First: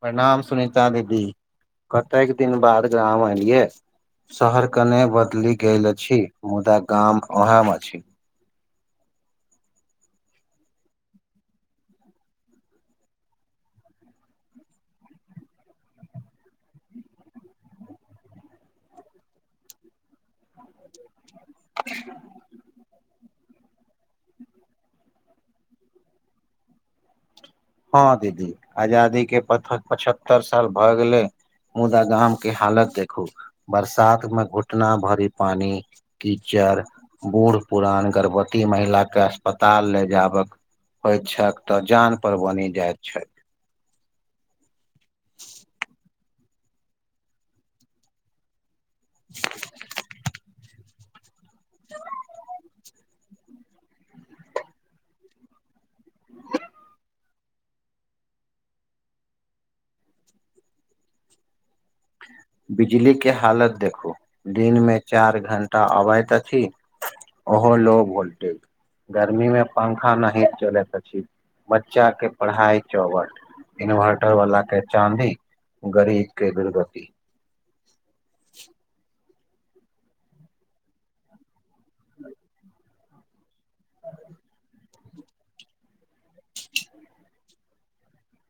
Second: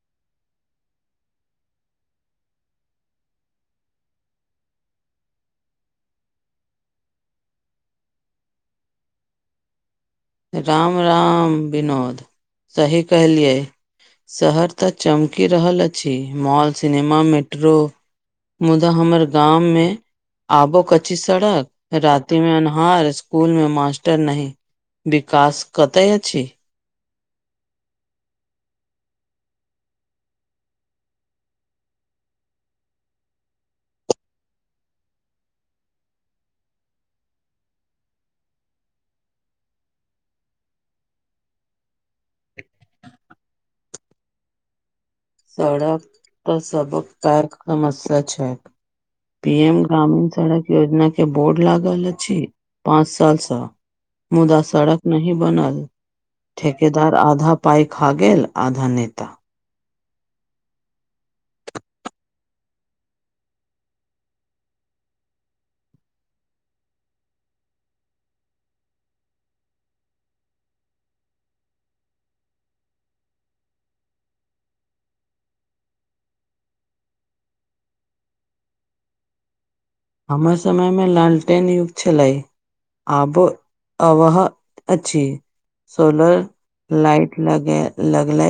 प्रणाम सुनीता दीदी, कतेक दिन बाद गाम एलियै? शहर कने बदलि गेल अछि मुदा गाम ओहे अछि। राम राम विनोद, सही कहलियै। शहर तऽ चमकि रहल अछि मॉल, सिनेमा, मेट्रो मुदा हमर गाम मे आबो क। कच्ची सड़क, राति में अन्हार, स्कूल में मास्टर नहि विकास कतय अछि। हँ दीदी, आजादी के पचहत्तर साल भ गेलै मुदा गामके हालत देखू बरसात मे घुटना भरि पानी कीचड़, बूढ़ पुरान, गर्भवती महिला के अस्पताल ले जाबक होइ छै त जान पर बनि जाइत छै। सड़क सड़क पर सबतरि समस्या‌ छै, पी एम ग्रामीण सड़क योजना के बोर्ड लागल अछि पांच सालसँ मुदा सड़क नही बनल ठेकेदार आधा पाइ खा गेल आधा नेता बिजलीके हालत देखू दिनमे चारि घण्टा अबैत अछि। ओहो लो भोलटेज गर्मी में पंखा नहि चलैत अछि, बच्चा के पढ़ाई चौपट इन्वर्टर वला के चाँदी गरीब के दुर्गति [inaudible] हमर समय मे लालटेन युग छलै आब अवह अछि। सोलर लाइट लगले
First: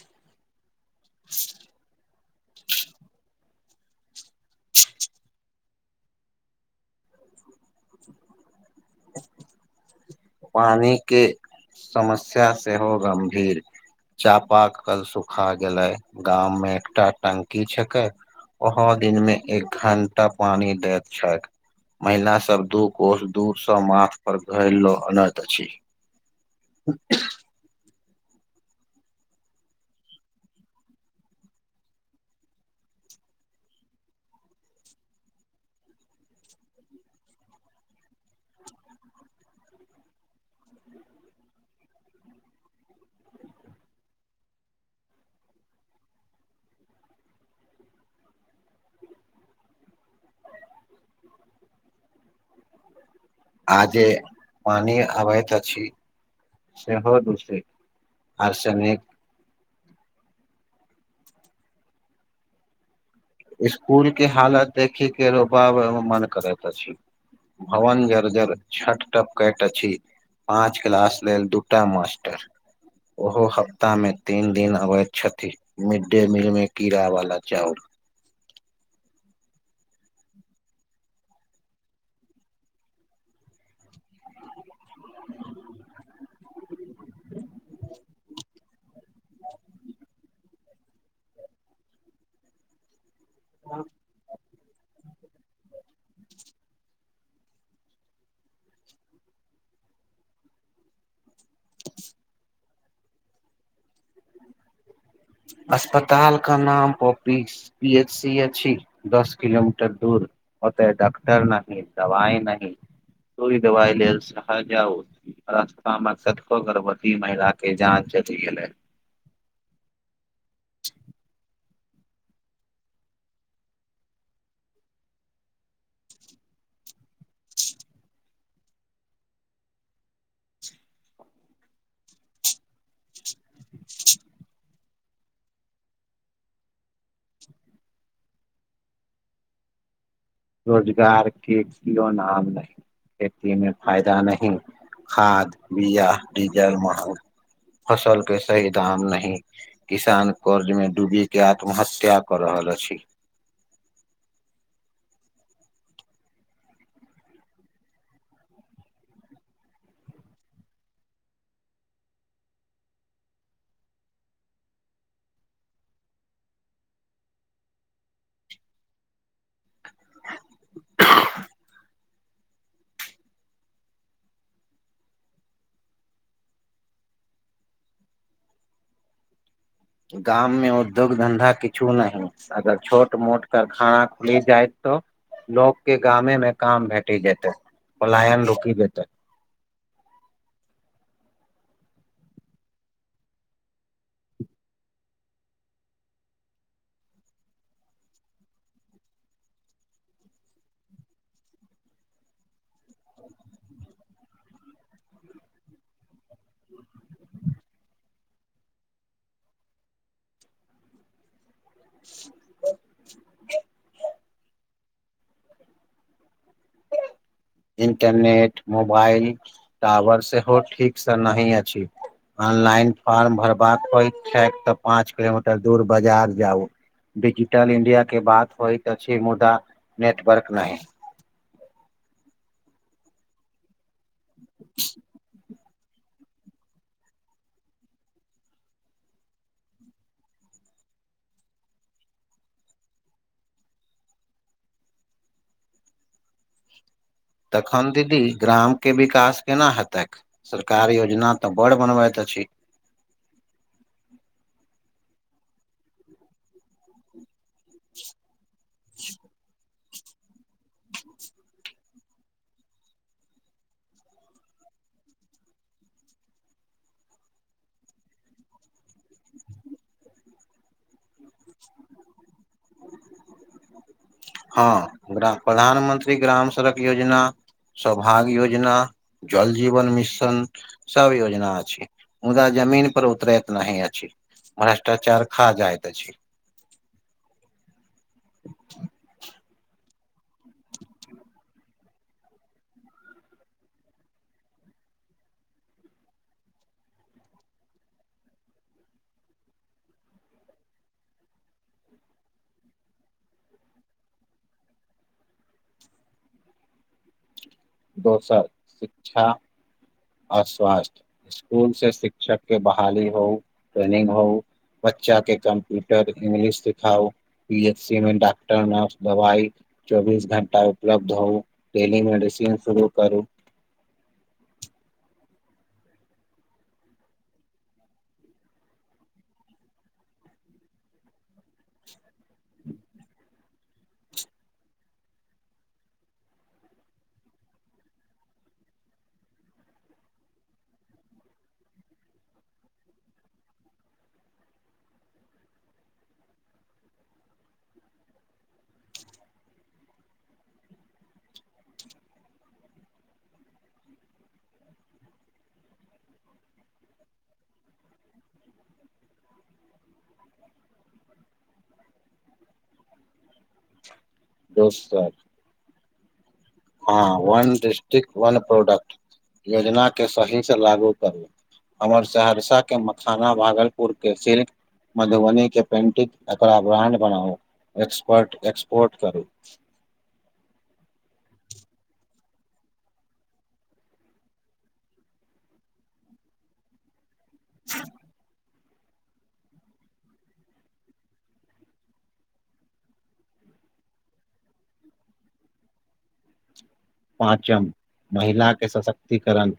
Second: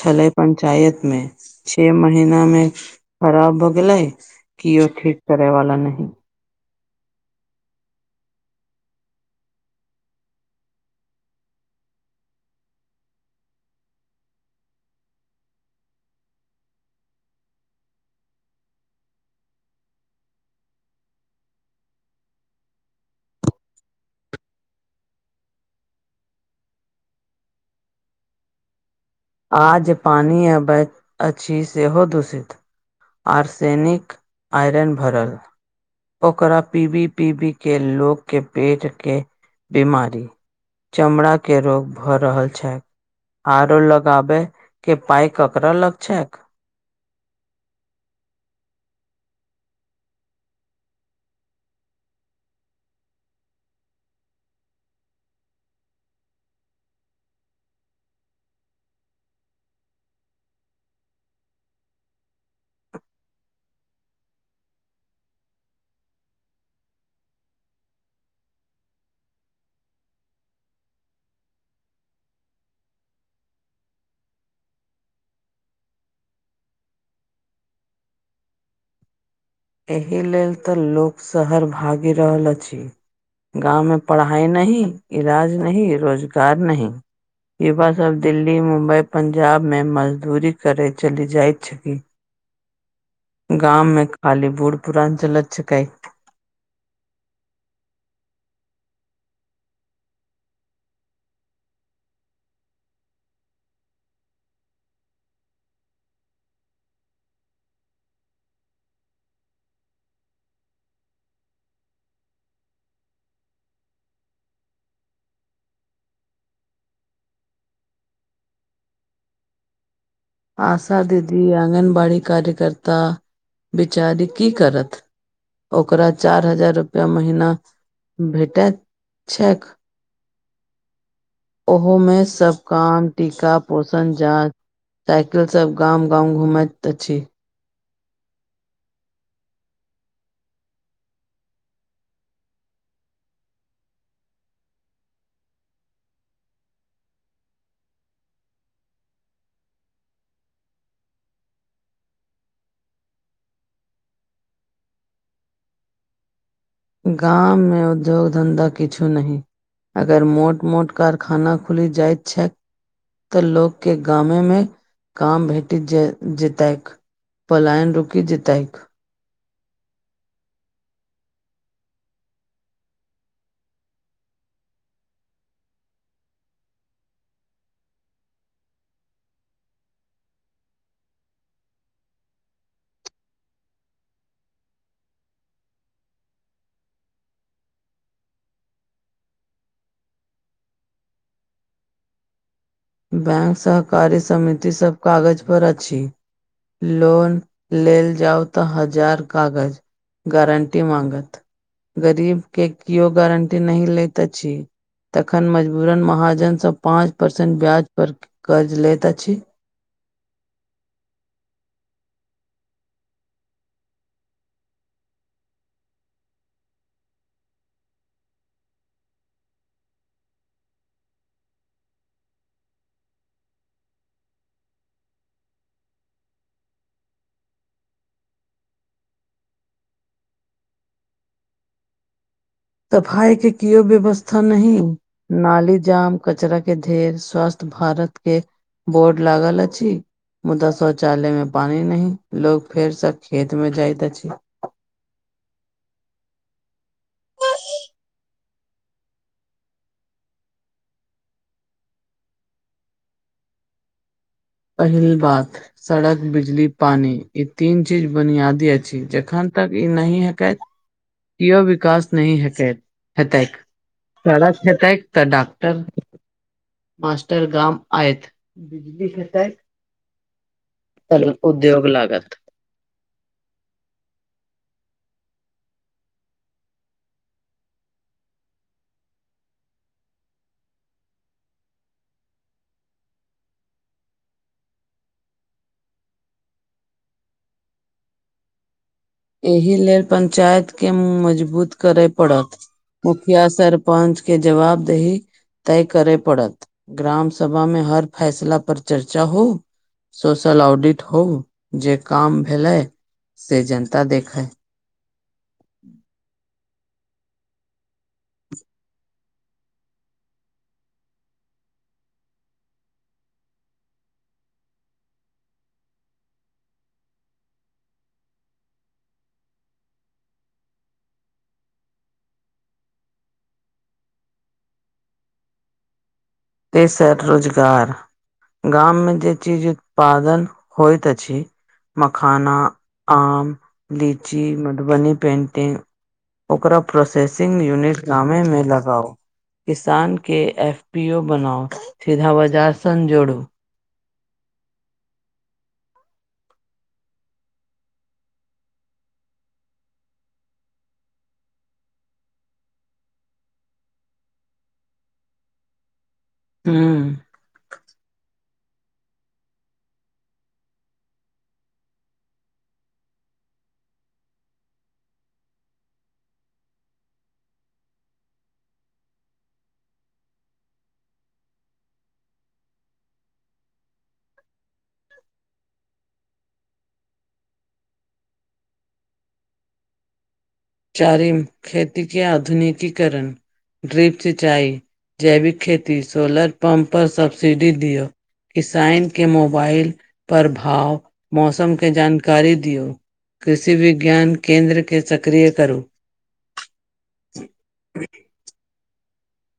छलै पंचायत मे, छ महीना मे खराब भ गेलै किओ ठीक करै वला नहि पानी के समस्या से हो गंभीर चापाक कल सुखा गेलै गाम मे एकटा टंकी छैके ओहो दिन मे एक घं्टा पानी दैत छै। महिला सब दू कोस दूर स माथ पर घरलो हनाथ अ छी। आ ज पानी अबैत अछि सेहो दूषित आर्सेनिक आइरन भरल ओकरा पीबी -पीबी के लो के पेट के बीमारी चमड़ा के रोग भऽ रहल छै आरो लग गाबे के पइ ककरा लग छैक आजे पानि अबैत अछि सेहो दूसित आर सेने स्कुल के हालत देखिक के रो बाब मन करैत अछि। भवन जर्जर छट प कैट छी पाँच क्लास लेल दूटा मास्टर ओहो हफ्तामे तीन दिन अबैत छथि। मिडडे मील में कीड़ा वाला चाउर एहि लेल तऽ लोक शहर भागि रहल अछि। गाँवमे पढ़ाइ नहि इलाज नहि रोजगार नहि य बा सबब दिल्ली मुम्बई पर पंजाबमे मजदूरी करय चलि जाइत छथि। गाम मे खाली बूढ़ पुुरान चलत छिकै। [inaudible] अस्पतालके नाम पॉपीस प एच स छी दस किलोमीटर दूर होते डॉक्टर नहि दवाई नहि तोरी दवाइ लेल सह जाउ रस्ता मे छको गर्भवती महिला के जाँच जल गेले आशा दीदी आङगनबाड़ी कार्यकर्ता बिचारी की करत ओकरा चार हजार रुपआ महीना भेटैत छैक ओहोमे सब काम टीका पोषण जाँच साइकिल सब गाम गाँव घूमैत अछि रोजगारके लोन आाम नहि खेती मे फायदा नही खाद बीया डीजल महल फसल के सही दाम नहि किसान कर्ज में डूबी के आत्महत्या कर रहल अछि। गाममे उद्योग धन्धा किछो नहि। अगर मोट- मोट कारखाना खुलि जाइत छैय। तऽ लोक के गााममे मे काम भेटि जाइत जतैक। पलायन रुकि जेतैक। गाम मे उद्योग धन्धा किछु नहि। अगर छोट मोट कारखाना खुलि जाय तऽ। लोक के गामे मे काम भेटि जेतै पलायन रुकि जेतै। बैंक सहकारी समिति सभ कागज पर अछि। लोन लेल जाउ तऽ हजार कागज। गारंटी माँगत गरीब के केओ गारंटी नहि लैत अछि। तखन मजबूरन महाजन स पाँच परसेंट ब्याज पर कर्ज लैत अछि। [inaudible] इंटरनेट मोबाइल टावर सेहो ठीक से नहि अछि। ऑनलाइन फॉर्म भरबाक होइक छैय तऽ पाँच किलोमीटर दूर बजार जाउ। डिजिटल इंडिया के बात होइत अछि मुदा नेटवर्क नहि। सफाई के कियो व्यवस्था नहि नाली जाम। कचरा के ढ़ेर स्वास्थ्य भारत के बोर्ड लागल अछि। मुदा शौचालय में पानि नहि लोग फेर सब खेत मे जाइत अछि। तखन दीदी ग्राम के विकास केना हेतैक? सरकार योजना तऽ बड़ बनबैत अछि। पहिल बात सड़क, बिजली, पानी। ई तीन चीज बुनियादी अछि। जखन तक ई नहि हेकैत। इहो विकास नहि हेकैत हेतैक। सड़क हेतैक तऽ डॉक्टर। मास्टर गाम आयत। आरो उद्योग लागत। हँ ग्राम प्रधानमंत्री ग्राम सड़क योजना। सौभाग्य योजना, जल जीवन मिशन सब योजना अछि। मुदा जमीन पर उतरैत नहि अछि। भ्रष्टाचार खा जाइत अछि। [inaudible] एहि लेल पंचायतके मुँह मजबूत करय पड़त। मुखिया सरपंचके जवाबदेही तय करय पड़त। ग्रामसभा मे हर फैसला पर चर्चा होउ। सोशल ऑडिट होउ जे काम भेलै से जनता देखै। [inaudible] दोसर शिक्षा आ स्वास्थ्य। स्कूल से शिक्षक के बहाली होउ, ट्रेनिंग होउ। बच्चा के कम्प्यूटर, इंग्लिश सिखाउ। पी एच सी मे डॉक्टर, नर्स, दवाई। चौबीस घंटा उपलब्ध होउ। डेली मेडिसिन शुरू करू। तेसर रोजगार। गाम मे जे चीज उत्पादन होइत अछि। मखाना, आम, लीची, मधुबनी पेंटिंग। ओकरा प्रोसेसिंग यूनिट गामेमे लगाउ। किसान के एफ पी ओ बनाउ। सीधा बजार सन जोड़ू। हूँ दोसर हँ वन डिस्ट्रिक वन प्रोडक्ट योजना के सही से लागू करू। हमर सहरसा के मखाना, भागलपुर के शिल्क। मधुबनी के पेन्टिंग एकरा ब्रांड बनाउ एक्सपर्ट एक्सपोर्ट करू। चारिम खेती के आधुनिकीकरण। ड्रिप सिंचाई जैविक खेती सोलर पम्प पर सबब्सिडी दियौ। किसाइन के मोबाइल पर भाव, मौसमके जानकारी दियौ। कृषि विज्ञान केंन्द्र के सक्रिय करू। पाँचम महिला के सशक्तिकरण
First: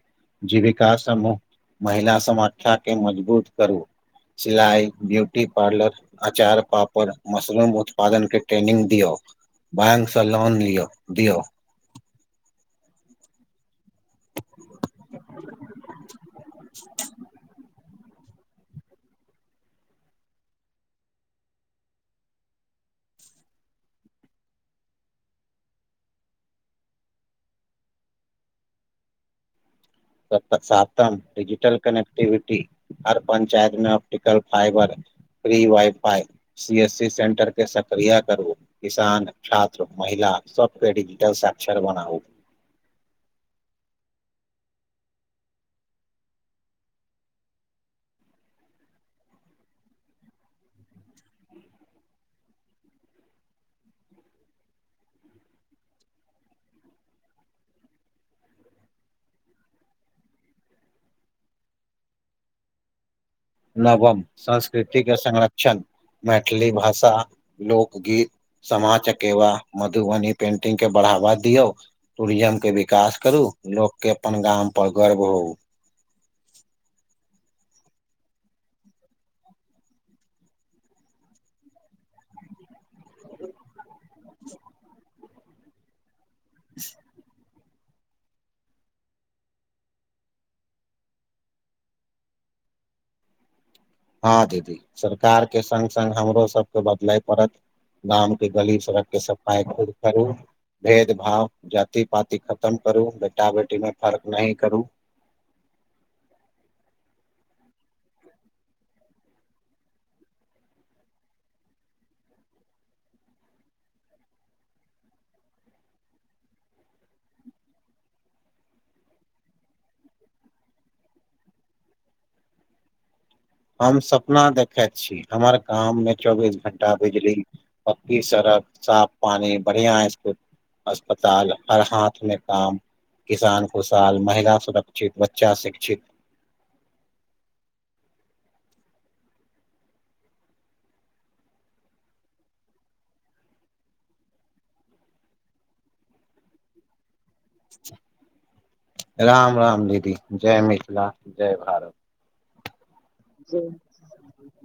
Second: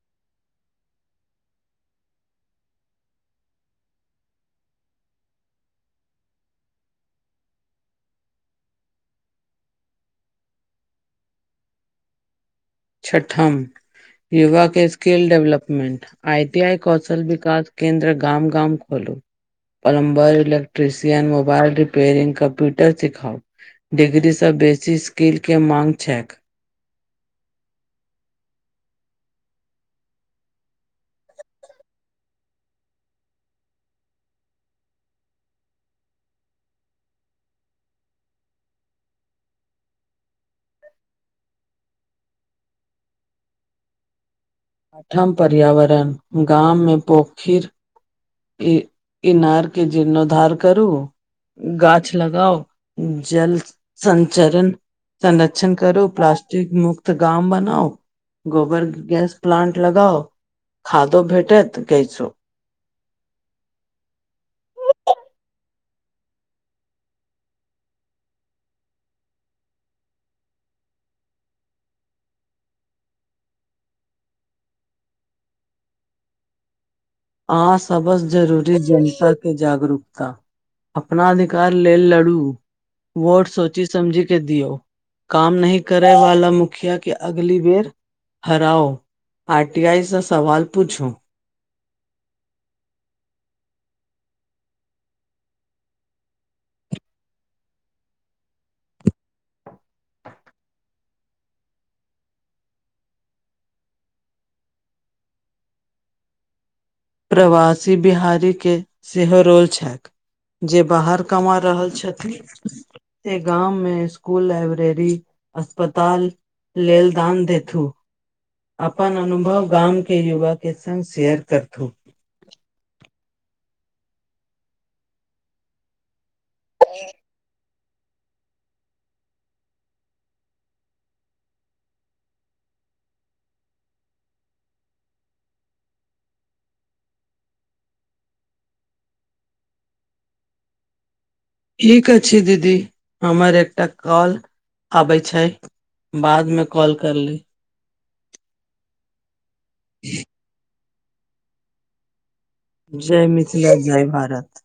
जीविका समूह महिला समाख्या के मजबूत करू। सिलाइ, ब्यूटी पार्लर अचार, पापड़, मशरूम उत्पादन के ट्रेनिंग दियौ बैंक से लोन लियो दियौ छठम युवा के skill development, I T I कौशल विकास केन्द्र गाम गाम खोलू। Plumber, electrician, mobile repairing, computer सिखाऊ। डिग्रीसँ बेसी स्किलके माँग छैक। साातम डिजिटल कनेक्टिविटी हर पञ्चायत मे optical fibre free wifi, C S C centre के सक्रिय करू। किसान, छात्र, महिला सबके डिजिटल साक्षर बनाउ आठम पर्यावरण गाम मे पोखिर ई ईनार के जीर्णोद्धार करू गाछ लगाउ, जल संचरण संरक्षण करू, प्लास्टिक मुक्त गाम बनाउ गोबर गैस प्लांट लगाऊ खादो भेटत, गैसो नवम संस्कृति के संरक्षण मैथिली भाषा, लोकगीत सामा चकेवा, मधुबनी पेंटिंग के बढ़ावा दियौ टूरिज्म के विकास करू लोक के अपन गाम पर गर्व होउ। आ सबस जरूरी जनता के जागरूकता अपना अधिकार लेल लड़ू। वोट सोची समझी के दियौ काम नहि करै वाला मुखिया के अग ली बेर हराउ आर टी आई स सवाल पुछु हँ दीदी सरकारके सङ्ग सङ्ग हमरो सबके बदलय पड़त। गाम के गली, सड़क के सफाई खुद करू भेद भाव, जाति पाति खतम करु बेटा बेटी मे फर्क नहि करु प्रवासी बिहारीके सेहो रोल छैन। जे बाहर कमा रहल छथि जे गाम में स्कूल, लाइब्रेरी, अस्पताल लेल दान देथू। अपन अनुभव गाम के युवा के संग शेयर करथू। हम सपना देखैत छी हमर गाममे चौबीस घंटा बिजली पक्की सड़क, साफ पानी, बढ़िया स्कूल अस्पताल, हर हाथ मे काम किसान खुशहाल, महिला सुरक्षित, बच्चा शिक्षित ठीक अछि दीदी हमर एकटा कॉल आबै छै बाद में कॉल कर लेब। राम राम दीदी जय मिथिला जय भारत। जय मिथिला जय भारत।